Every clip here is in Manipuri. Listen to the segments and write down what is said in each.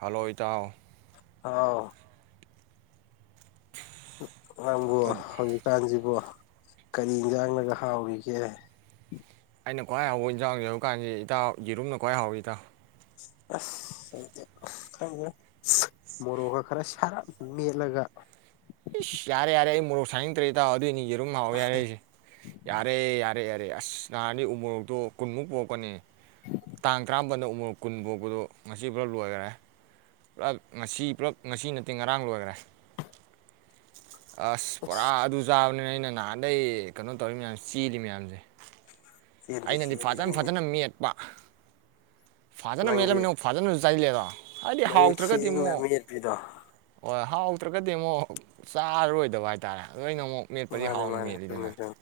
ꯍꯂ ꯪ ꯏꯇꯥꯑꯣ ꯑꯣ ꯅꯡꯕꯨ ꯑꯗꯨ ꯍꯧꯖꯤꯀꯟꯁꯤꯕꯨ ꯀꯔꯤ ꯑꯦꯟꯖꯡꯅꯒ ꯍꯥꯑꯣꯔꯤꯒꯦ ꯑꯩꯟ ꯈꯋ꯭ꯥꯏ ꯍꯥꯌꯕ ꯑꯦꯟꯁꯟꯁꯤ ꯌꯦꯔꯨꯃꯟ ꯑꯦꯖꯥꯎ ꯍꯥꯑꯣꯔꯤ ꯏꯇꯥꯑꯣ ꯎꯟ ꯃꯣꯔꯣꯀꯥ ꯈꯔꯥ ꯁꯥꯔꯞ ꯃꯦꯠꯂꯒ ꯏꯖ ꯌꯥꯔꯦ ꯌꯥꯔꯦ ꯑꯩ ꯃꯣꯔꯣꯀ ꯁꯅꯤꯪꯗꯔ꯭ꯦ ꯦꯠꯑꯣ ꯑꯗꯨꯏꯅꯤ ꯇꯦꯔꯨꯝ ꯗꯨꯝ ꯍꯥꯑꯣꯏ ꯍꯥꯢꯔꯛꯁꯤ ꯌꯥꯔꯦ ꯌꯥꯔꯦ ꯎꯟ ꯅꯥꯍꯟꯗꯤ ꯎ ꯃꯣꯔꯣꯀꯇꯨ ꯀꯨꯟꯃꯨꯛ ꯄꯨꯔꯛꯄꯅꯤ ꯇꯥꯪ ꯇꯔꯥꯃꯄꯅꯗ ꯎ ꯃꯣꯇꯣꯛ ꯀꯨꯟ ꯄꯨꯔꯛꯞꯗꯨ ꯉꯁꯤ ꯂꯣꯏꯅ ꯂꯣꯏꯒꯔ ꯄꯨꯂꯄ ꯉꯁꯤ ꯄꯨꯂꯄ ꯉꯁꯤ ꯅꯥꯇꯦ ꯉꯔꯪ ꯂꯣꯏꯒꯔ꯭ꯦ ꯎꯟ ꯄꯣꯔꯥ ꯑꯗꯨ ꯆꯥꯕꯅꯤ ꯑꯩꯟ ꯅꯥꯍꯟꯗꯩꯩ ꯀꯦꯏꯑꯣ ꯇꯧꯔꯤ ꯃꯌꯥꯃꯁꯤ ꯆꯦꯂꯤ ꯃꯌꯥꯃꯁꯤ ꯆꯦꯟꯗꯤ ꯑꯩꯅꯗꯤ ꯐꯖꯅ ꯆꯦꯟꯕꯅꯤꯍꯦ ꯐꯖꯅꯗꯤ ꯃꯦꯠꯄ ꯐꯖꯅ ꯅꯪꯒꯤ ꯃꯦꯠꯂꯥꯃꯤꯟ ꯐꯖꯅ ꯆꯩ [unintelligible] ꯍꯥꯏꯗꯤ ꯃꯌꯦꯛ ꯍꯥꯌꯔꯥꯒꯗꯤ ꯁꯦꯡꯅ ꯑꯃꯨꯛ ꯃꯦꯠꯄꯤꯗꯣ ꯍꯥꯌꯔꯥꯒꯗꯤ ꯑꯃꯣꯀ ꯆꯔꯔꯣꯌꯗꯕ ꯍꯥꯢꯇꯔꯦ ꯅꯣꯏꯅ ꯑꯃꯣꯛ ꯃꯦꯇꯄꯗꯤ ꯃꯥꯅꯦ ꯍꯥꯏꯅ ꯃꯥꯅꯦ ꯆꯨꯝꯃꯦ ꯃꯦꯠꯂꯤꯗꯅ ꯆꯨꯝꯃꯦ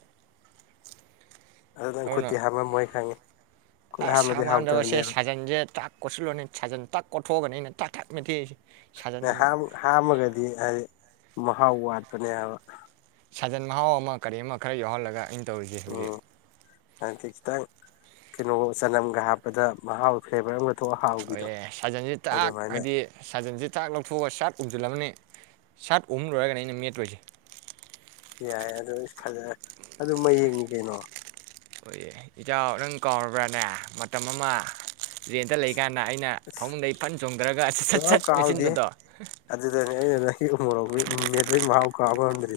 ꯑꯗꯨ ꯅꯪ ꯑꯗꯨꯅ ꯈꯨꯠꯇꯤ ꯍꯥꯝꯃꯝꯃꯣꯏ ꯈꯪꯉꯦ ꯈꯨꯠ ꯍꯥꯝꯃꯗꯤ ꯍꯥꯎꯇꯕꯅꯦꯕ ꯑꯣꯊꯣꯀꯒꯅꯤ ꯑꯩꯟ ꯊꯥꯛ ꯊꯥꯛ ꯃꯦꯠ ꯍꯥꯝ ꯍꯥꯝꯃꯒꯗꯤ ꯍꯥꯔ ꯋꯥꯠꯄꯅꯦꯕ ꯁꯥꯖꯟ ꯃꯥꯅ ꯇꯧꯔꯤꯁꯤ ꯍꯧꯖꯤꯛ ꯎꯝ ꯍꯥꯏꯗꯤ ꯈꯤꯇꯪ ꯊꯣꯛꯑ ꯍꯥꯎꯕꯤꯗꯣ ꯑꯩ ꯁꯥꯖꯟꯁꯦ ꯇꯥꯛ ꯑꯗꯨꯃꯥꯏꯅ ꯍꯥꯏꯗꯤ ꯁꯥꯖꯟꯁꯦ ꯇꯥꯛ ꯂꯧꯊꯣꯛꯑꯒ ꯁꯥꯛ ꯎꯝꯗꯨꯨꯜ ꯑꯃꯅꯦ ꯁꯥꯠ ꯑꯍꯨꯝ ꯂꯣꯏꯔꯒꯅꯤ ꯑꯩꯅ ꯃꯦꯠꯂꯣꯏꯁꯤ ꯌꯥꯏ ꯑꯗ ꯐꯖ ꯑꯗꯨꯝ ꯍꯌꯦꯡꯅꯤ ꯀꯩꯅꯣ ꯑꯩꯈꯣꯏ ꯏꯆꯥꯎ ꯅꯪ ꯀꯥꯎꯔꯕ꯭ꯔꯥꯅꯦ ꯃꯇꯝ ꯑꯃ ꯔꯦꯟꯗ ꯂꯩꯒ ꯁꯠ ꯁꯠ ꯁꯥꯎ ꯁꯠ ꯀꯥꯎꯥꯎꯗꯦ ꯃꯦꯠꯁꯤꯟꯕꯗꯣ ꯑꯗꯨꯗꯅꯤ ꯑꯩꯅ ꯅꯪꯣꯔꯣꯛ ꯃꯦꯂꯩ ꯃꯍꯥꯎ ꯀꯥꯕꯟꯗ꯭ꯔꯤ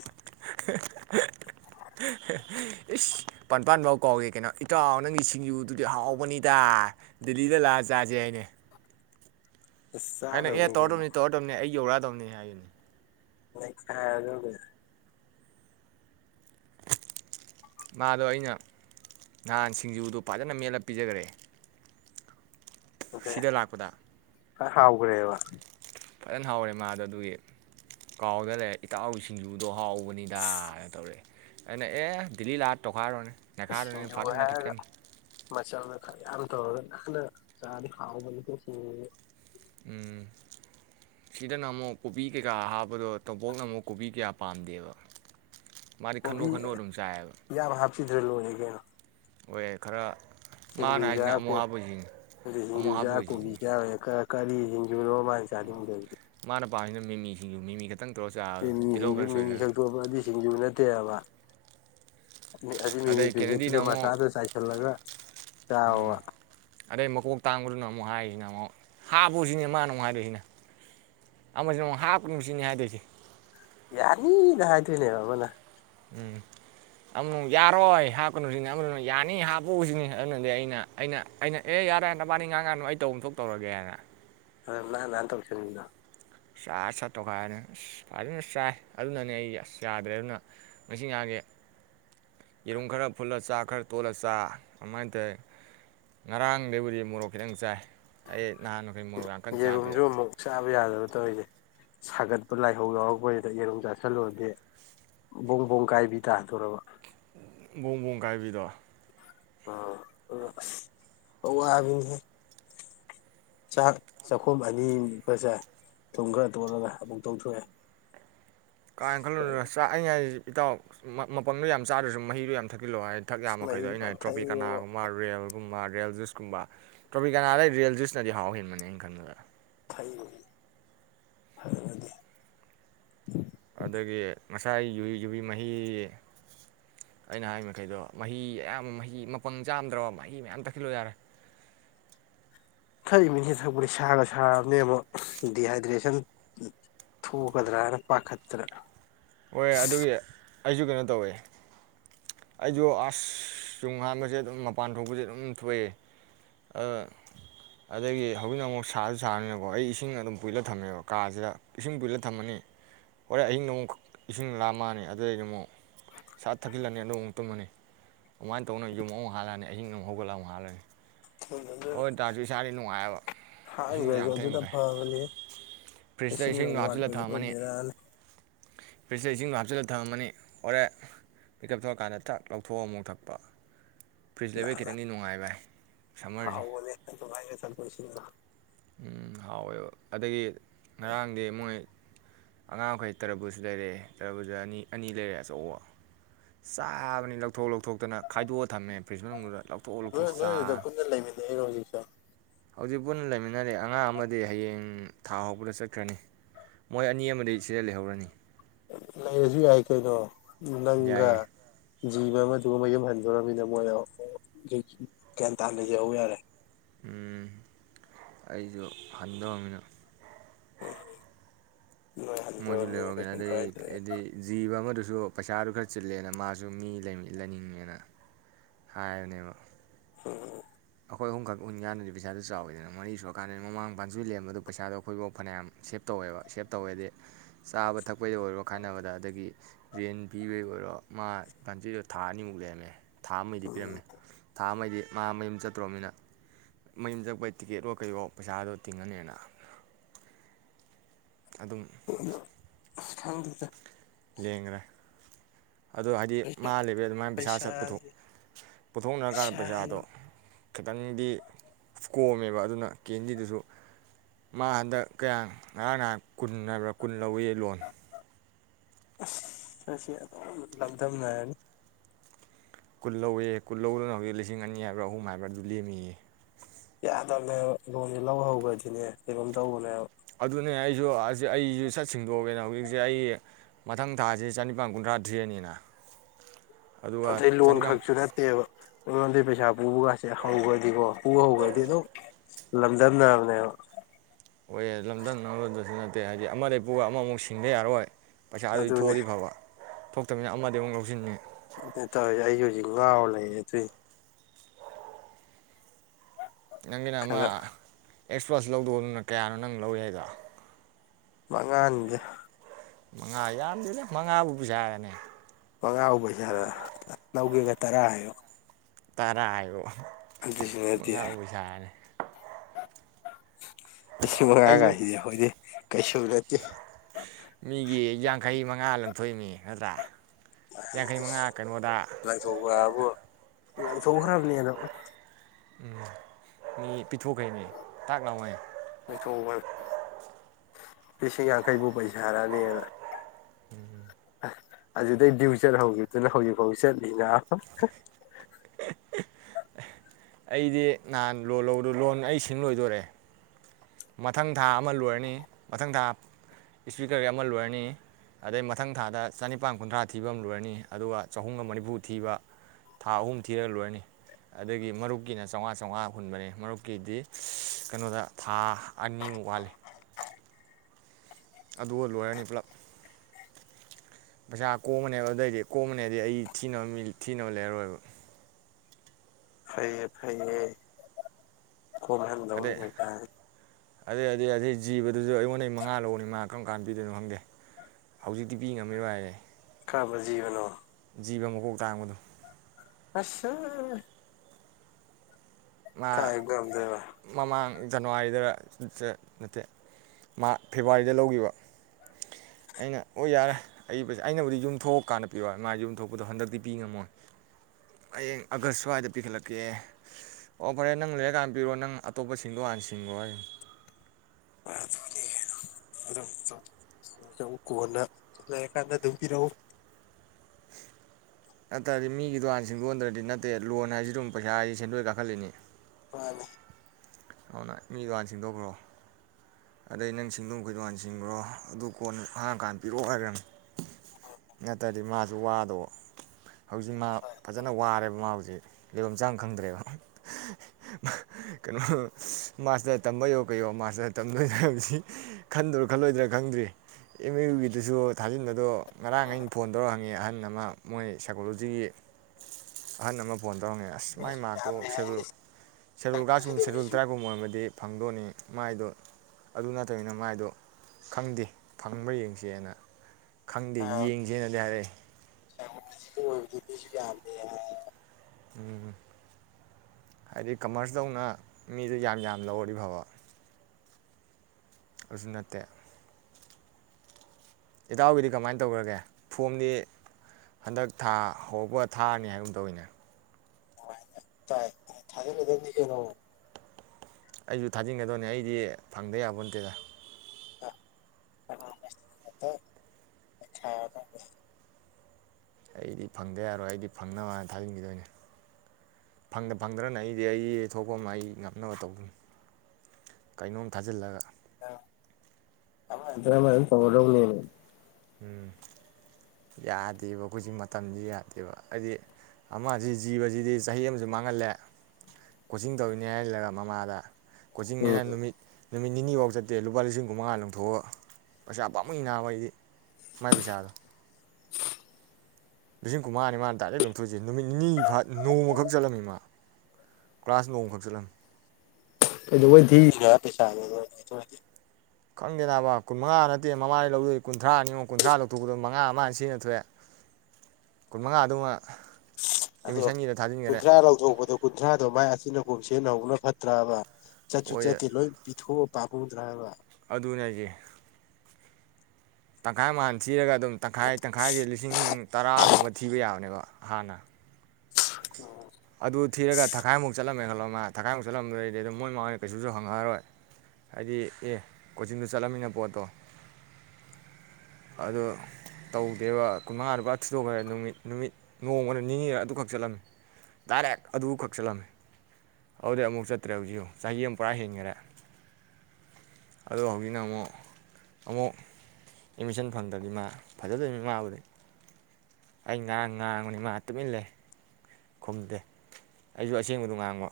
ꯏꯁꯁ ꯄꯥꯟꯄꯥꯟꯕꯥꯎ ꯀꯥꯎꯋꯤ ꯀꯩꯅꯣ ꯏꯇꯥꯎ ꯅꯪꯒꯤ ꯁꯤꯡꯖꯨꯗꯨꯗꯤ ꯍꯥꯎꯕꯅꯤꯗ ꯗꯦꯜꯂꯤꯗ ꯂꯥꯛꯑ ꯆꯥꯥꯖꯦ ꯍꯥꯏꯅꯦ꯫ ꯑꯁ ꯑꯩꯅ ꯑꯦ ꯆꯥꯗꯕꯅꯤ ꯀꯩꯅꯣ ꯇꯧꯔꯗꯧꯃꯤ ꯇꯧꯔꯗꯧꯃꯤ ꯑꯩ ꯌꯧꯔꯛ ꯇꯧꯗꯝꯃꯤ ꯍꯥꯏꯅꯦ꯫ ꯅꯩꯈꯥꯏꯔꯗꯝꯅꯤ꯫ ꯃꯥꯗꯣ ꯑꯩꯅ ꯅꯍꯥꯟ ꯁꯤꯡꯖꯨꯗꯣ ꯐꯖꯅ ꯃꯦꯠꯂ ꯄꯤꯖꯒꯔꯦ꯫ ꯁꯤꯗ ꯂꯥꯛꯄꯗ꯫ ꯐ ꯍꯥꯎꯒꯔꯦꯕ꯫ ꯐꯖꯅ ꯍꯥꯎꯔꯦ ꯃꯥꯗꯣ ꯑꯗꯨꯒꯤ ꯀꯥꯎꯗ ꯂꯩꯔꯦ ꯏꯇꯥꯎꯒꯤ ꯁꯤꯡꯖꯨꯗꯣ ꯍꯥꯎꯕꯅꯤꯗ ꯇꯧꯔꯛꯑꯦ ꯑꯩꯅ ꯑꯦ ꯗꯤꯜꯂꯤ ꯂꯥꯛꯑ ꯇꯧꯈꯥꯏꯔ ꯂꯣꯏꯔꯦ꯫ ꯏꯁ ꯁꯤꯡꯖꯨ ꯍꯥꯏꯒ ꯃꯆꯜꯒ ꯈꯌꯥꯝ ꯇꯧꯔ [unintelligible] ꯅ ꯆꯥꯔꯗꯤ ꯍꯥꯎꯕꯅꯤꯍꯦ ꯁꯤꯡꯖꯨꯗꯣ꯫ ꯎꯝ ꯁꯤꯗꯅ ꯑꯃꯨꯛ ꯀꯣꯕꯤ ꯀꯩꯀꯥ ꯍꯥꯞꯄꯗꯣ ꯇꯣꯝꯄꯣꯛꯅ ꯑꯃꯨꯛ ꯀꯣꯕꯤ ꯀꯌꯥ ꯄꯥꯝꯗꯦꯕ꯫ ꯃꯥꯗꯤ ꯈꯟꯗꯣꯛ ꯈꯟꯗꯣꯛ ꯑꯗꯨꯝ ꯆꯥꯏꯑꯦꯕ꯫ ꯄꯤꯖ ꯂꯣꯏꯔꯦ ꯀꯩꯅꯣ꯫ ꯍꯣꯏꯌꯦ ꯈꯔ ꯃꯥꯅ ꯍꯥꯏꯁꯤꯅ ꯑꯃꯨꯛ ꯁꯤꯡꯖꯨꯖꯥꯔꯀꯣ ꯍꯥꯞꯄꯁꯤꯅꯤ ꯑꯗꯨ ꯑꯃꯨꯛ ꯍꯥꯞꯄ ꯁꯤꯡꯖꯨꯖꯥꯔ ꯀꯣꯕꯤ ꯑꯣꯏꯁꯤꯁꯤꯅꯤ ꯆꯥꯔ ꯈꯔ ꯀꯔꯤ ꯁꯤꯡꯖꯨꯅꯣ ꯃꯥꯥꯏ ꯆꯥꯅꯤꯡꯗꯣꯏꯖꯦ꯫ ꯃꯥꯅꯄꯥꯝꯃꯤꯖꯤꯅ ꯃꯤꯃꯤꯁꯤꯡꯖꯨ ꯃꯤꯃꯤ ꯈꯇꯪ꯫ ꯃꯤꯃꯤ ꯁꯤꯡꯖꯨ ꯃꯤꯃꯤ ꯈꯛꯇ ꯇꯣꯠꯂꯛꯑꯗꯤ ꯁꯤꯡꯖꯨ ꯅꯠꯇꯦꯕ꯫ ꯑꯗꯨꯗꯤ ꯃꯤꯃꯤ ꯑꯗꯩ ꯄꯦꯀꯦꯠꯇꯨꯗ ꯀꯦꯅꯦꯗꯤꯅ ꯑꯃꯨꯛ ꯃꯁꯂꯥꯗꯣ ꯆꯥꯏꯁꯤꯜꯂꯒ ꯆꯥꯕ꯫ ꯑꯗꯩ ꯃꯀꯣꯛ ꯇꯥꯡꯕꯗꯨꯅ ꯑꯃꯨꯛ ꯍꯥꯏꯔꯤꯖꯤꯅ ꯑꯃꯨꯛ ꯍꯥꯞꯄꯣ ꯖꯤꯅꯤ ꯃꯥꯅ ꯑꯃꯨꯛ ꯍꯥꯏꯔꯛꯏꯖꯤꯅ ꯑꯃꯖꯤꯅ ꯑꯃꯨꯛ ꯍꯥꯞꯀꯅꯨ ꯖꯤꯅꯤ ꯍꯥꯏꯗꯣꯏꯖꯦ꯫ ꯌꯥꯅꯤ ꯗ ꯍꯥꯏꯗꯣꯏꯅꯦꯕ ꯑꯃꯅ ꯫ ꯎꯝ ꯑꯃꯃꯨꯛ ꯌꯥꯔꯣꯏ ꯍꯥꯞꯀꯅꯨꯖꯤꯅꯤ ꯑꯃꯗꯨꯅ ꯌꯥꯅꯤ ꯍꯥꯞꯄꯨꯁꯤꯅꯤ ꯑꯗꯨꯅꯗꯤ ꯑꯩꯅ ꯑꯩꯅ ꯑꯩꯅ ꯑꯦ ꯌꯥꯔꯣꯏ ꯅꯕꯥꯏꯅꯤ ꯉꯥꯡꯉꯛꯑꯅꯨ ꯑꯩ ꯇꯧꯕꯝ ꯊꯣꯛ ꯇꯧꯔꯛꯑꯒꯦꯅ꯫ ꯑꯗꯨ ꯅꯥꯟꯅꯥꯟ ꯇꯧꯁꯟꯂꯤꯅꯤꯗꯣ꯫ ꯁꯠ ꯁꯠ ꯇꯧꯈꯥꯏꯕꯅꯤ ꯑꯁ ꯐꯖꯅ ꯆꯥꯏ ꯑꯗꯨꯅꯅꯦ ꯑꯩ ꯁꯦ ꯑꯁ ꯌꯥꯗ꯭ꯔꯦ ꯑꯗꯨꯅ ꯉꯁꯤ ꯉꯔꯥꯡꯖꯦ ꯌꯦꯔꯨꯝ ꯈꯔ ꯐꯨꯠꯂ ꯆꯥ ꯈꯔ ꯇꯣꯠꯂ ꯆꯥ ꯑꯗꯨꯃꯥꯏ ꯇꯧꯔꯦ ꯉꯔꯥꯡꯗꯩꯕꯨꯗꯤ ꯃꯣꯔꯣꯛ ꯈꯤꯇꯪ ꯆꯥꯏ꯫ ꯑꯩ ꯅꯍꯥꯟ ꯃꯈꯩ ꯃꯣꯔꯣꯛ ꯌꯥꯝ ꯀꯟꯅ ꯆꯥꯗꯦ꯫ ꯀꯩꯒꯤ ꯁꯥꯒꯠꯄ ꯂꯥꯏꯍꯧ ꯌꯥꯎꯔꯛꯄ ꯑꯗꯩ ꯌꯦꯔꯨꯝ ꯆꯥꯁꯟꯂꯨꯔꯗꯤ ꯕꯣꯡ ꯕꯣꯡ ꯀꯥꯏꯕꯤ ꯇꯥꯗꯣꯔꯕ꯫ ꯕꯣꯡ ꯕꯣꯡ ꯀꯥꯏꯕꯤꯗꯣ꯫ ꯎꯝ ꯎꯝ ꯑꯁ ꯑꯋꯥꯕꯤꯅꯤꯍꯦ꯫ ꯆꯥꯛ ꯆꯈꯣꯝ ꯑꯅꯤ [unintelligible] ꯕꯖꯦ ꯊꯨꯝ ꯈꯔ ꯇꯣꯠꯂꯒ ꯑꯗꯨꯝ ꯇꯣꯛꯊꯣꯛꯑꯦ꯫ ꯀꯥ ꯍꯦꯟꯅ ꯈꯜꯂꯨꯅꯨꯗ ꯆꯥ ꯑꯩ ꯍꯥꯏꯖꯦ ꯏꯇꯥꯎ ꯃ ꯃꯄꯪꯗꯣ ꯌꯥꯝ ꯆꯥꯗ꯭ꯔꯖꯨ ꯃꯍꯤꯗꯣ ꯌꯥꯝ ꯊꯛ ꯊꯤꯜꯂꯣ ꯍꯥꯏ ꯊꯛ ꯌꯥꯕ ꯃꯍꯤ ꯃꯈꯩꯗꯣ ꯑꯩꯅ ꯍꯥꯏ ꯇ꯭ꯔꯣꯄꯤꯀꯅꯥ ꯄꯪꯊꯛꯑꯕ ꯒꯨꯝꯕ ꯔꯤꯌꯦꯜ ꯎꯝ ꯃ ꯔꯦꯜ ꯖꯨꯏꯁꯀꯨꯝꯕ ꯇꯔꯣꯄꯤꯀꯅꯥ ꯗꯩ ꯔ‌ꯦꯜ ꯖꯨꯏꯁꯅ ꯗꯤ ꯍꯥꯎꯕ ꯍꯦꯟꯕꯅꯤ ꯑꯩꯩ ꯈꯟꯕꯗ꯫ ꯊꯩꯑ ꯍꯩꯅꯗꯦ ꯑꯗꯒꯤ ꯉꯁꯥꯏ ꯌꯨ ꯌꯨꯕꯤ ꯃꯍꯤ ꯑꯩꯅ ꯍꯥꯏꯃꯈꯩꯗꯣ ꯃꯍꯤ ꯑꯌꯥꯝꯕ ꯃꯍꯤ ꯃꯄꯪ ꯆꯥꯝꯅꯇꯔꯣ ꯃꯍꯤ ꯃꯌꯥꯝ ꯊꯛꯆꯂꯨ ꯌꯥꯔꯦ꯫ ꯈꯜꯂꯤꯝꯅꯤꯅꯦ ꯁꯧꯒꯔꯤ ꯁꯥ ꯁꯥꯅ ꯁꯥꯕꯅꯦ ꯑꯃꯨꯛ ꯗꯤꯍꯥꯏꯗꯔꯦꯁꯟ ꯊꯣꯛꯀꯗ꯭ꯔꯥꯅ ꯄꯥꯈꯠꯄꯗ꯫ ꯍꯣꯏ ꯑꯗꯨꯒꯤ ꯑꯩꯖꯨ ꯀꯩꯅꯣ ꯇꯧꯋꯦ꯫ ꯑꯩꯖꯨ ꯑꯁ ꯌꯨꯡ ꯍꯥꯟꯕꯖꯦ ꯑꯗꯨꯝ ꯃꯄꯥꯟ ꯊꯣꯛꯄꯁꯦ ꯑꯗꯨꯝ ꯊꯣꯛꯑꯦ ꯑ ꯑꯗꯒꯤ ꯍꯧꯖꯤꯛꯅ ꯑꯃꯨꯛ ꯁꯥꯖꯨ ꯁꯥꯕꯅꯤꯅꯀꯣ ꯑꯩ ꯏꯁꯤꯡ ꯑꯗꯨꯝ ꯄꯨꯖꯤꯜꯂ ꯊꯝꯃꯦꯕ ꯀꯥꯖꯤꯗ ꯏꯁꯤꯡ ꯄꯨꯖꯤꯜꯂ ꯊꯝꯃꯅꯤ ꯍꯣꯔꯦꯟ ꯑꯍꯤꯡꯗ ꯑꯃꯨꯛ ꯈꯨ ꯏꯁꯤꯡ ꯂꯥꯝ ꯃꯥꯛꯑꯅꯤ ꯑꯗꯨꯗꯩꯗ ꯑꯃꯨꯛ ꯁꯠ ꯊꯛꯆꯤꯜꯂꯅꯤ ꯑꯗꯨ ꯃꯨꯛ꯫ ꯇꯨꯝꯃꯅꯤ ꯑꯗꯨꯃꯥꯏ ꯇꯧꯅ ꯌꯨꯡ ꯑꯃꯨꯛ ꯍꯥꯜꯂꯅꯤ ꯑꯍꯤꯡ ꯑꯃꯨꯛ ꯍꯧꯒꯠꯂ ꯍꯥꯜꯂꯅꯤ ꯫ [unintelligible] ꯍꯥꯟꯒꯤꯕ ꯏꯁꯤꯡꯗꯣ ꯍꯥꯢꯖꯦ ꯌꯥꯝ ꯊꯛꯏ ꯑꯗꯨꯅ ꯃꯈꯩ ꯐꯕꯅꯤꯍꯦ ꯐ꯭ꯔꯤꯖꯇ ꯏꯁꯤꯡꯒ ꯋꯥꯠꯄꯁꯦ ꯄꯨꯔ ꯕꯦꯔꯥꯅꯤ꯫ ꯐ꯭ꯔꯤꯁꯇ ꯏꯁꯤꯡ ꯍꯥꯞꯆꯤꯜꯂꯒ ꯊꯅꯝꯃꯅꯤ ꯍꯣꯔꯦꯜ ꯃꯤꯀꯞ ꯊꯣꯔꯛꯑꯀꯥꯟꯗ ꯊꯛ ꯂꯧꯊꯣꯛꯑꯒ ꯑꯃꯨꯛ ꯊꯛꯄ꯫ ꯐ꯭ꯔꯤꯁ ꯂꯩꯕꯩ ꯅꯍꯥꯟꯅ ꯈꯤꯇꯡꯗꯤ ꯅꯨꯡꯉꯥꯏ ꯕꯥꯏ꯫ ꯍꯥꯎꯕꯅꯦ ꯑꯗꯨꯃꯥꯏ [unintelligible] [inaudible] ꯂꯧꯊꯣꯛ ꯂꯧꯊꯣꯛꯇꯅ ꯈꯥꯏꯗꯣꯛꯑ ꯊꯝꯃꯦ ꯐ꯭ꯔꯤꯁ ꯃꯅꯨꯛꯗꯨꯗ ꯂꯧꯊꯣꯛꯑ ꯅꯣꯏ ꯂꯧꯊꯣꯛꯑꯒ ꯅꯣꯏꯗꯨꯗ ꯆꯥꯕꯅꯤ꯫ ꯄꯨꯟꯅ ꯂꯩꯃꯤꯟꯅꯩꯔꯣ ꯍꯧꯖꯤꯛꯁꯦ ꯍꯧꯖꯤꯛ ꯄꯨꯟꯅ ꯂꯩꯃꯤꯟꯅꯔꯤ ꯑꯉꯥꯡ ꯑꯃꯗꯤ ꯍꯌꯦꯡ ꯊꯥ ꯍꯧꯔꯛꯗ ꯆꯠꯈ꯭ꯔꯅꯤ ꯃꯣꯏ ꯑꯅꯤ ꯑꯃꯗꯤ ꯁꯤꯗ ꯂꯩꯍꯧꯔꯅꯤ꯫ [unintelligible] ꯂꯩꯔꯖꯨ ꯌꯥꯏ ꯀꯩꯅꯣ꯫ ꯅꯪꯒ ꯌꯥꯏꯌꯦ ꯖꯤꯕ ꯑꯃꯖꯤ ꯃꯌꯨꯝ ꯍꯟꯗꯣꯏꯔꯕꯅꯤꯅ ꯃꯣꯏ [unintelligible] ꯒꯌꯥꯟ ꯇꯥꯅ ꯂꯩꯖꯍꯧ ꯌꯥꯔꯦ꯫ ꯎꯝ ꯑꯩꯖꯨ ꯍꯟꯗꯣꯔꯃꯤꯅ [unintelligible] ꯃꯣꯏꯖꯨ ꯍꯟꯗꯣꯔꯕꯅꯤꯅ ꯀꯩꯁꯨꯝ ꯂꯩꯍꯧꯔꯒꯦꯍꯥꯏꯗꯩ ꯀꯥꯏꯗ꯭ꯔꯦ ꯑꯗꯩ ꯖꯤꯕ ꯑꯃꯗꯨꯖꯨ ꯄꯩꯁꯥꯗꯣ ꯈꯔ ꯆꯤꯜꯂꯦꯅ ꯃꯥꯖꯨ ꯃꯤ ꯂꯩꯃ ꯂꯩꯅꯤꯡꯉꯦꯅ ꯍꯥꯏꯕꯅꯦꯕ꯫ ꯎꯝ꯫ ꯑꯩꯈꯣꯅ ꯑꯍꯨꯝ ꯈꯛ ꯎꯟ ꯀꯥꯟꯗꯗꯤ ꯄꯩꯁꯥꯗꯣ ꯆꯥꯎꯏꯗꯅ ꯃꯔꯤ ꯁꯨꯔꯛ ꯀꯥꯟꯗꯗꯤ ꯃꯃꯥꯡ ꯕꯥꯟꯖꯨꯢ ꯂꯩꯔꯝꯕꯗꯣ ꯄꯩꯁꯥꯗꯣ ꯑꯩꯈꯣꯏꯕꯨꯛ ꯐꯅꯌꯥꯝ ꯁꯦꯞ ꯇꯧꯑꯦꯕ ꯁꯦꯞ ꯇꯧꯌꯦꯗꯤ ꯆꯥꯕ ꯊꯛꯄꯩꯗ ꯑꯣꯏꯔꯣ ꯈꯥꯢꯅꯕꯗ ꯑꯗꯒꯤ ꯔꯦꯟ ꯄꯤꯕꯩꯕꯨ ꯑꯣꯏꯔꯣ ꯃꯥ ꯕꯥꯟꯖꯤꯗꯣ ꯊꯥ ꯑꯅꯤꯃꯨꯛ ꯂꯩꯔꯝꯃꯦ ꯊꯥ ꯑꯃꯩꯗꯤ ꯄꯤꯔꯝꯃꯦ ꯊꯥ ꯑꯃꯗꯤ ꯃꯥ ꯃꯌꯨꯝ ꯆꯠ ꯇ꯭ꯔꯣꯃꯤꯅ ꯃꯌꯨꯝ ꯆꯠꯄꯩ ꯇꯤꯀꯦꯠ ꯑꯣ ꯀꯩꯑꯣ ꯄꯩꯁꯥꯗꯣ ꯇꯤꯡꯉꯅꯦꯅ꯫ [unintelligible] ꯈꯪꯗꯦꯗ ꯂꯦꯡꯉꯔꯦ꯫ ꯑꯗꯣ ꯍꯥꯏꯗꯤ ꯄꯩꯁꯥ ꯃꯥ ꯂꯩꯕꯩ ꯑꯗꯨꯃꯥꯏ ꯄꯩꯁꯥ ꯁꯠ ꯄꯨꯊꯣꯛ ꯄꯩꯁꯥꯁꯦ ꯄꯨꯊꯣꯛꯅꯔꯀꯥꯟ ꯄꯩꯁꯥ ꯄꯩꯁꯥꯗꯣ ꯍꯥꯏꯌꯦ ꯈꯤꯇꯪꯗꯤ ꯀꯣꯝꯃꯦꯕ ꯑꯗꯨꯅ ꯀꯦꯟꯗꯤꯗꯨꯗꯁꯨ ꯃꯥ ꯍꯟꯗꯛ ꯀꯌꯥꯝ ꯅꯔꯥꯡ ꯅꯍꯥꯟ ꯀꯨꯟ ꯍꯥꯏꯕ꯭ꯔꯥ ꯀꯨꯟ ꯂꯧꯑꯦꯌꯦ ꯂꯣꯟ ꯑꯁ ꯃꯁꯤ ꯑꯗꯨꯝ ꯂꯝꯗꯝꯅꯔꯅꯤ꯫ ꯀꯨꯟ ꯂꯧꯑꯦꯌꯦ ꯀꯨꯟ ꯂꯧꯕꯗꯨꯅ ꯍꯧꯖꯤꯛ ꯂꯤꯁꯤꯡ ꯑꯅꯤ ꯍꯥꯏꯕ꯭ꯔꯥ ꯑꯍꯨꯝ ꯍꯥꯏꯕ꯭ꯔꯥ ꯑꯗꯨ ꯂꯦꯝꯃꯦꯌꯦ꯫ ꯌꯥꯗꯕꯅꯦꯕ ꯂꯣꯟꯖꯦ ꯂꯧ ꯍꯧꯒ꯭ꯔꯗꯤꯅꯦ ꯀꯩꯅꯣꯝ ꯇꯧꯕꯅꯦꯕ꯫ ꯑꯗꯨꯅꯦ ꯑꯩꯖꯨ ꯑꯁꯤ ꯑꯩꯖꯨ ꯁꯠ ꯁꯤꯡꯠꯣꯛꯑꯒꯦꯅ ꯍꯧꯖꯤꯛꯁꯦ ꯑꯩ ꯃꯊꯪ ꯊꯥꯖꯦ ꯆꯥꯅꯤꯄꯤꯟ ꯀꯨꯟꯊ꯭ꯔꯥ ꯊꯤꯔꯅꯤꯅ꯫ ꯑꯗꯨꯒ ꯑꯗꯩ ꯂꯣꯟ ꯆꯅꯤꯄꯥꯟ ꯈꯛꯁꯨ ꯅꯠꯇꯦꯕ ꯃꯤꯉꯣꯟꯗꯩ ꯄꯩꯁꯥ ꯄꯨꯕ ꯀꯥꯁꯦ ꯍꯧꯒ꯭ꯔꯗꯤꯀꯣ ꯄꯨꯕ ꯍꯧꯒ꯭ꯔꯗꯤ ꯑꯗꯨꯝ ꯂꯝꯗꯝꯅꯕꯅꯦꯕ꯫ ꯍꯣꯢꯑꯦ ꯂꯝꯗꯝꯅ ꯗꯁꯨ [unintelligible] ꯍꯥꯏꯗꯤ ꯑꯃꯗꯩ ꯄꯨꯕ ꯑꯃꯃꯨꯛ ꯁꯤꯡꯗ ꯌꯔꯣꯏ ꯄꯩꯁꯥꯗꯣ ꯑꯗꯨꯅꯦ ꯊꯣꯛꯑꯗꯤ ꯐꯕ꯫ ꯊꯣꯛꯇꯃꯤꯅ ꯑꯃꯗꯩ ꯑꯃꯨꯛ ꯂꯧꯁꯤꯟꯅꯤ ꯗ ꯇꯧꯋꯤꯖ‌ꯦ ꯑꯩꯖꯨ ꯍꯨꯖꯤꯛ ꯉꯥꯎꯔ ꯂꯩꯔ‌ꯦ ꯑꯗꯨꯢꯅꯤ ꯅꯪ ꯒꯤꯅꯥ ꯑꯃꯥ ꯈꯔ [unintelligible] ꯂꯧꯗꯧ ꯗꯨꯅ ꯀꯌꯥꯅꯣ ꯅꯪ ꯂꯧꯏ ꯍꯥꯏꯗꯣ ꯃꯉꯥꯅꯤꯗ ꯃꯉꯥꯕꯨ ꯌꯥꯝꯗꯦꯗꯥ ꯃꯉꯥ ꯕꯨ ꯄꯩꯁꯥꯔꯅꯦ ꯃꯉꯥ ꯕꯨ ꯄꯩꯁꯥꯔꯥ ꯂꯧꯒꯦ ꯒ ꯇꯔꯥ ꯍꯥꯏꯌꯨ ꯇꯔꯥ ꯍꯥꯏꯌꯨ ꯑꯗꯨꯏꯁꯨ ꯅꯠꯇꯦ ꯂꯤꯁꯤꯡ ꯃꯉꯥ ꯑꯩꯁꯨ ꯒꯥꯡ ꯍꯥꯌꯗꯨ ꯀꯩꯁꯨ ꯅꯠꯇꯦ ꯊꯣꯛ ꯑꯦ ꯃꯤ ꯅꯥꯠꯔꯥ ꯂꯪ ꯊꯣꯛ ꯄꯥ ꯍꯥꯏꯕꯨ ꯂꯥꯪꯊꯣꯛ ꯈꯔ꯭ꯃꯤ ꯑꯗꯨꯝ ꯃꯤ ꯄꯤꯊꯣꯛ ꯈꯤꯃꯤ ꯇꯥꯛ ꯂꯥꯎꯃꯩ ꯂꯩꯊꯣꯛꯄꯅꯦ ꯂꯤꯁꯤꯡ ꯌꯥꯡꯈꯦ ꯕꯨ ꯄꯩꯁꯔꯅꯦꯅ [inaudible] ꯑꯗꯨꯗꯩꯩ ꯗꯨꯏ ꯆꯠ ꯍꯧꯒꯤꯕꯗꯨꯅ ꯍꯧꯖꯤꯛꯐꯥꯎꯕ ꯆꯠꯂꯤ ꯅ ꯑꯩꯗꯤ ꯅꯍꯥꯟ ꯂꯣꯂꯣ ꯂꯣꯟ ꯂꯧꯕꯗꯨ ꯁꯤꯡꯕ ꯂꯣꯏꯗꯣꯔꯦ ꯃꯇꯨꯪ ꯊꯥ ꯑꯃ ꯂꯣꯏꯔꯅꯤ ꯃꯊꯪ ꯊꯥ ꯁꯄꯤꯀꯔ ꯑꯃꯥ ꯂꯣꯏꯔꯥꯅꯤ ꯑꯗꯩꯩ ꯆꯥꯅꯤꯄꯟ ꯀꯨꯟꯊꯔꯥ ꯊꯤꯕꯥ ꯑꯃꯥ ꯂꯣꯌꯔꯅꯤ ꯑꯗꯨꯒꯥ ꯆꯥꯍꯨꯝ ꯃꯔꯤꯒꯨ ꯊꯤꯕꯥ ꯊꯥ ꯑꯍꯨꯝ ꯊꯤꯔꯥ ꯂꯣꯏꯔ꯭ꯅꯤ ꯑꯗꯩ ꯃꯔꯨꯞ ꯀꯤꯅꯥ ꯆꯝꯉꯥ ꯆꯝꯉꯥ ꯍꯨꯟꯕꯅꯤ ꯃꯔꯨꯞ ꯀꯤꯗꯤ ꯀꯩꯅꯣꯗ ꯑꯅꯤꯃꯨꯛ ꯋꯥꯠꯂꯤ ꯑꯗꯨꯒꯥ ꯂꯣꯏꯔꯅꯤ ꯄꯨꯂꯞ ꯄꯩꯁꯥ ꯀꯣꯝ ꯃꯅꯤ ꯑꯗꯦꯏꯗꯤ ꯀꯣꯝꯃꯥꯅꯤ ꯍꯥꯏꯗꯤ ꯊꯤꯅꯕꯥ ꯂꯩꯔꯔꯣꯏ ꯑꯥ ꯕ ꯐꯩ ꯑ ꯐꯩ ꯑ ꯑꯦꯗꯩꯩ ꯖꯤꯕꯗꯨꯁꯨ ꯃꯉꯥ ꯂꯧꯕꯅꯤ ꯀꯔꯝ ꯀꯟꯗ ꯄꯤꯗꯣꯏꯅꯣ ꯀꯨꯪꯗꯦ ꯍꯖꯤꯛ ꯇꯤ ꯄꯤꯕꯥ ꯉꯝꯃꯤꯔꯣꯏ ꯍꯥꯏ ꯑꯥ ꯀꯔꯝꯕꯥ ꯖꯤꯕꯅꯨ ꯖꯤꯕꯥ ꯃꯀꯣꯛ ꯇꯥꯪꯕꯗꯨ ꯑꯁꯥꯁ [unintelligible] ꯖꯅꯨꯅꯔꯨ ꯗ ꯅꯠꯇꯦ ꯃꯥ ꯗꯦꯕꯨꯔꯤ ꯗ ꯂꯧꯒꯤꯕꯥ ꯋꯥꯏꯅꯕꯨꯗꯨ ꯍꯣꯏ ꯌꯥꯔꯦ ꯑꯩꯅꯕꯨꯗꯤ ꯌꯨꯝ ꯊꯣꯀ ꯀꯅ ꯗ ꯄꯤꯔꯀ ꯎ ꯍꯥꯏꯕꯅꯤ ꯍꯣ ꯇꯥꯔꯦ ꯅꯒ ꯂꯩꯔꯀ ꯀꯟꯗꯥ ꯄꯤꯔꯛ ꯑꯣ ꯑꯇꯣꯞꯄ ꯁꯤꯪꯗꯣ ꯍꯟꯅꯥ ꯁꯤꯪ ꯑꯣ ꯍꯥꯏꯒꯤꯕꯅꯤ ꯑꯗꯨꯅꯤ ꯑꯗꯨꯝ [unintelligible] ꯃꯤꯒꯤꯗꯨ ꯍꯟꯅꯥ ꯁꯤꯪꯗꯣꯛ ꯍꯟꯗꯔꯥ ꯗ ꯅꯠꯇꯦ ꯂꯣꯟ ꯍꯥꯏ ꯕꯨ ꯁꯦꯟꯗꯣꯏ ꯀꯈꯠ ꯂꯤꯅꯤ ꯃꯃꯤ ꯑꯗꯨꯅ ꯃꯤꯗꯤꯗꯨ ꯍꯟꯅꯥ ꯁꯤꯪꯗꯣꯛ ꯈꯔꯣ ꯑꯗꯦꯏ ꯅꯪꯅ ꯁꯤꯪꯗꯤ ꯗꯤ ꯍꯟꯅꯥ ꯁꯤꯪꯒꯔꯣ ꯑꯗꯨꯒꯥ ꯀꯣꯟꯅꯥ ꯍꯟꯒ ꯀꯥꯟꯗ ꯄꯤꯔꯛꯑꯣ ꯍꯥꯌꯒꯤꯕꯅꯤ ꯅꯥꯠꯔꯗꯤ ꯃꯁꯨ ꯋ꯭ꯗꯣꯕꯥ ꯍꯧꯖꯤꯛ ꯝ ꯇꯥꯖꯅꯥ ꯋꯔꯦ ꯂꯩꯕꯥꯝ ꯆꯥꯐꯝ ꯈꯡ ꯗꯔ꯭ꯦ ꯕ ꯃꯁꯇꯦꯔ ꯇꯝꯕꯔꯥ ꯌꯦꯡ ꯑꯣ ꯃꯁꯇ꯭ꯦꯔ ꯇꯝꯕꯥ ꯍꯧꯖꯤꯛ ꯈꯟꯗꯣ ꯈꯟꯂꯣꯏꯗꯔꯥ ꯈꯪꯗꯔ꯭ꯤ ꯃꯤꯁꯨ ꯌꯥꯝꯃꯦ ꯍꯥꯏꯅꯤ ꯁꯔꯀꯣꯁꯤꯗ ꯃꯤꯁꯨ ꯇꯔꯤꯕꯦ ꯀꯨꯝꯕꯥ ꯑꯣꯏꯔꯃ ꯃꯥꯗꯤ ꯒꯥꯪꯗꯣꯅꯤ ꯃꯥꯏꯗꯨ ꯑꯗꯨꯅꯠꯇꯕꯅꯤꯅꯥ ꯃꯥꯢꯗꯨ ꯀꯨꯡꯗꯦ ꯗꯥꯪꯕꯔꯥ ꯌꯦꯡ ꯁꯤ ꯅꯥ ꯈꯡꯗꯦ ꯌꯦꯡ ꯁꯤꯅꯗꯤ ꯍꯥꯏꯔꯀ ꯏ ꯀꯜꯂ ꯒꯤꯗꯤ ꯌꯥꯗꯦ ꯎ ꯍꯥꯏꯗꯤ ꯀꯝꯃꯤꯁꯦ ꯇꯧꯅ ꯃꯤꯗꯨ ꯌꯥꯝ ꯂꯧꯔꯗꯤ ꯗꯕ ꯑꯗꯨꯁꯨ ꯅꯠꯇꯦ ꯏꯇꯧ ꯒꯤ ꯗꯤ ꯀꯃꯥꯏ ꯇꯧꯒꯔꯦ [unintelligible] ꯑꯩ ꯁꯨ ꯊꯖꯤꯟꯗꯣꯅꯤ ꯑꯩ ꯗꯤ ꯗꯥꯪꯗ ꯌꯥꯕꯣꯅꯠꯇꯦꯗꯥ [unintelligible] ꯗꯥꯪꯗꯥ ꯌꯥꯔꯣꯏ ꯗꯥꯪꯅꯕ ꯊꯖꯤꯟ ꯗꯣꯏꯅꯤ ꯒꯥꯪꯗ ꯗꯥꯪꯗꯔꯒꯅꯥ ꯑꯇꯣꯞꯄ ꯑꯩ ꯉꯝꯅꯕꯥ ꯀꯩ ꯅꯣꯝ ꯊꯥꯖꯤꯟ ꯂꯒ [unintelligible] ꯑꯃ ꯅꯠꯇ꯭ꯔ ꯑꯃ ꯗꯨꯝ ꯇꯧꯔꯗꯧꯅꯦꯕ ꯎꯝ ꯌꯥꯗꯦꯕ ꯑꯈꯣꯏꯁꯦ ꯃꯇꯝꯁꯦ ꯌꯥꯗ꯭ꯔꯦꯕ ꯑꯩꯗꯤ ꯑꯃ ꯖꯤ ꯖꯤꯕ ꯖꯤꯗꯤ ꯆꯍꯤ ꯑꯝꯁꯨ ꯃꯥꯡꯍꯜꯂꯦ ꯀꯣꯆꯤꯡ ꯇꯧꯂꯤꯅꯦ ꯍꯥꯏꯔꯒ ꯃꯃꯥꯗ ꯀꯣꯆꯤꯡ ꯅꯦꯅ ꯎꯝ ꯅꯨꯃꯤꯠ ꯅꯨꯃꯤꯠ ꯅꯤꯅꯤ ꯕꯥꯏ ꯆꯠꯇꯦ ꯂꯨꯄꯥ ꯂꯤꯁꯤꯡ ꯀꯨꯟ ꯃꯉꯥ ꯂꯪꯊꯣꯛꯑꯒ ꯃꯥꯏ ꯄꯩꯁꯥꯗꯣ ꯂꯤꯁꯤꯡ ꯀꯨꯟ ꯃꯉꯥꯅꯤ ꯃꯥꯅ ꯗꯥꯏꯂꯦꯛ ꯂꯪꯊꯣꯛꯏꯁꯦ ꯅꯨꯃꯤꯠ ꯅꯤꯅꯤ ꯐꯥ ꯅꯣꯡꯃ ꯈꯔ ꯆꯠꯂꯝꯃꯦ ꯃꯥ ꯀ꯭ꯂꯥꯁ ꯅꯣꯡꯃꯈꯛ ꯆꯠꯂꯝ ꯀꯩꯗꯧꯕꯩ ꯊꯤꯔꯤꯅꯤꯍꯥꯏ ꯄꯩꯁꯥꯅꯣꯕ ꯑꯗꯣꯏꯗꯤ ꯈꯪꯗꯦ ꯅꯝꯊꯥꯛ ꯀꯨꯟ ꯃꯉꯥ ꯅꯠꯇꯦ ꯃꯃꯥꯗꯩ ꯂꯧꯔꯥꯗꯣ ꯀꯨꯟꯊ꯭ꯔꯥꯅꯤ ꯌꯥꯡꯉꯨ ꯀꯩꯟꯊ꯭ꯔꯥ ꯂꯧꯊꯣꯛꯄꯗ ꯃꯉꯥ ꯑꯃ ꯃꯥꯅ ꯁꯤꯖꯤꯟꯅꯊꯣꯛꯑꯦ ꯀꯨꯟꯃꯉꯥ ꯗꯨꯃ [unintelligible] ꯑꯗꯣ ꯀꯨꯟꯊ꯭ꯔꯥ ꯂꯧꯊꯣꯛꯄꯗꯣ ꯀꯨꯟꯊ꯭ꯔꯥꯗꯣ ꯃꯥꯏ ꯑꯆꯤꯛꯄ ꯑꯀꯣꯝ ꯁꯤꯖꯤꯟꯄꯍꯧ [unintelligible] ꯐꯠꯇ꯭ꯔꯕ ꯆꯇ꯭ꯔꯨꯛ ꯑꯣꯏ ꯆꯇ꯭ꯔꯦꯠ ꯂꯣꯏ ꯄꯤꯊꯣꯛ ꯄꯥꯃꯨꯗ꯭ꯔꯕ ꯍꯥꯏꯕ ꯑꯗꯨꯅꯦ ꯍꯥꯏꯖꯦ ꯇꯪꯈꯥꯏ ꯃ ꯍꯥꯟ ꯊꯤꯔꯒ ꯗꯨꯝ ꯇꯪꯈꯥꯏ ꯇꯪꯈꯥꯏꯖꯦ ꯂꯤꯁꯤꯡ ꯇꯔꯥ ꯒꯨꯝꯕ ꯊꯤꯕ ꯌꯥꯕꯅꯦꯕ ꯍꯥꯟꯅ [unintelligible] ꯑꯗꯨ ꯊꯤꯔꯒ ꯊꯈꯥꯏ ꯃꯨꯛ ꯆꯠꯂꯝꯃꯦ ꯈꯜꯂꯣ ꯃꯥ ꯊꯈꯥꯏ ꯃꯨꯛ ꯆꯠꯂꯝꯕꯗꯩꯗꯤ ꯑꯗꯨꯝ ꯃꯣꯏ ꯃꯥ ꯍꯣꯏꯅ ꯀꯩꯁꯨꯝꯁꯨ ꯍꯪꯉꯛꯑꯔꯣꯏ ꯍꯥꯏꯗꯤ ꯑꯦ ꯀꯣꯆꯤꯡꯗꯣ ꯆꯠꯂꯝꯅꯤꯅ ꯄꯣꯠꯇꯣ ꯑꯗꯣ ꯇꯧꯗꯦꯕ ꯀꯨꯟꯃꯉꯥ ꯄꯨꯂꯞ ꯊꯤꯗꯣꯛꯈ꯭ꯔꯦ ꯅꯨꯃꯤ ꯅꯨꯃꯤꯠ ꯅꯣꯡꯃꯔ ꯅꯤꯅꯤꯔ ꯑꯗꯨ ꯈꯔ ꯆꯠꯂꯝꯃꯦ ꯗꯥꯏꯔꯦꯛ ꯑꯗꯨꯈꯛ ꯆꯠꯂꯝꯃꯦ ꯑꯗꯨꯗꯩ ꯑꯃꯨꯛ ꯆꯠꯇ꯭ꯔꯦ ꯍꯧꯖꯤꯛ ꯌꯦꯡꯎ ꯆꯍꯤ ꯑꯃ ꯄꯨꯔꯥ ꯍꯦꯟꯒ꯭ꯔꯦ ꯑꯗꯣ ꯍꯧꯖꯤꯛꯅ ꯑꯃꯨꯛ ꯑꯃꯨꯛ ꯑꯦꯗꯃꯤꯁꯟ ꯐꯪꯗ꯭ꯔꯗꯤ ꯃꯥ ꯐꯖꯗꯣꯏꯅꯤ ꯃꯥꯕꯨꯗꯤ ꯑꯩ ꯉꯥꯔꯥꯡ ꯉꯥꯡꯕꯅꯦ ꯃꯥ ꯇꯨꯃꯤꯟ ꯂꯩ꯫ ꯈꯨꯝꯗꯦ ꯑꯩꯁꯨ ꯑꯁꯦꯡꯕꯗꯨ ꯉꯥꯡꯕ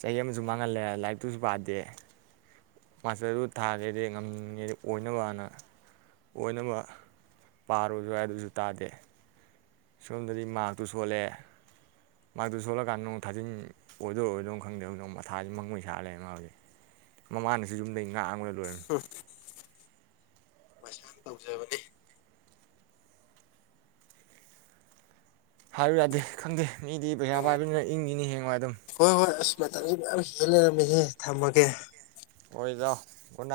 ꯆꯍꯤ ꯑꯃꯁꯨꯡ ꯃꯥꯡꯍꯜꯂꯦ ꯂꯥꯏꯔꯤꯛꯇꯨꯁꯨ ꯄꯥꯗꯦ ꯃꯥꯁꯇꯔꯗꯨ ꯊꯥꯒꯦꯗꯤ ꯉꯝꯒꯦꯗꯤ ꯑꯣꯏꯅꯕ ꯍꯥꯟꯅ ꯑꯣꯏꯅꯕ ꯄꯥꯔꯣꯖꯨ ꯍꯥꯏ ꯑꯗꯨꯁꯨ ꯇꯥꯗꯦ ꯁꯣꯝꯗꯗꯤ ꯃꯥꯥꯛꯇꯨ ꯁꯣꯜꯂꯦ ꯃꯥꯛꯇꯨ ꯁꯣꯜꯂꯀꯥꯟꯗ ꯅꯣꯡ ꯊꯥꯖꯤꯟ ꯑꯣꯏꯗꯣꯏ ꯑꯣꯏꯗꯧ ꯈꯪꯗꯦꯕ ꯍꯧꯖꯤꯛ ꯃꯊꯥꯁꯤ ꯃꯪꯒꯣꯏ ꯁꯥ ꯂꯩ ꯃꯥ ꯍꯧꯖꯤꯛ ꯃꯃꯥꯅꯁꯨ ꯌꯨꯝꯗꯩ ꯉꯥꯡꯕ [unintelligible] ꯃꯩꯁꯥꯅ ꯇꯧꯖꯕꯅꯦ ꯍꯥꯏꯔꯨ ꯌꯥꯗꯦ ꯈꯪꯗꯦ ꯃꯤꯗꯤ ꯄꯩꯁꯥ ꯄꯥꯏꯕꯅꯤꯅ ꯏꯪꯉꯤꯅꯤ ꯍꯦꯡꯋꯥꯏ ꯑꯗꯨꯝ ꯃꯇꯝ ꯌꯥꯝ ꯍꯦꯜꯂꯔꯝꯃꯤꯍꯦ ꯊꯝꯃꯒꯦ꯫ ꯈꯣꯏ ꯏꯇꯥꯎ ꯒꯨꯗ ꯅꯥꯏꯠ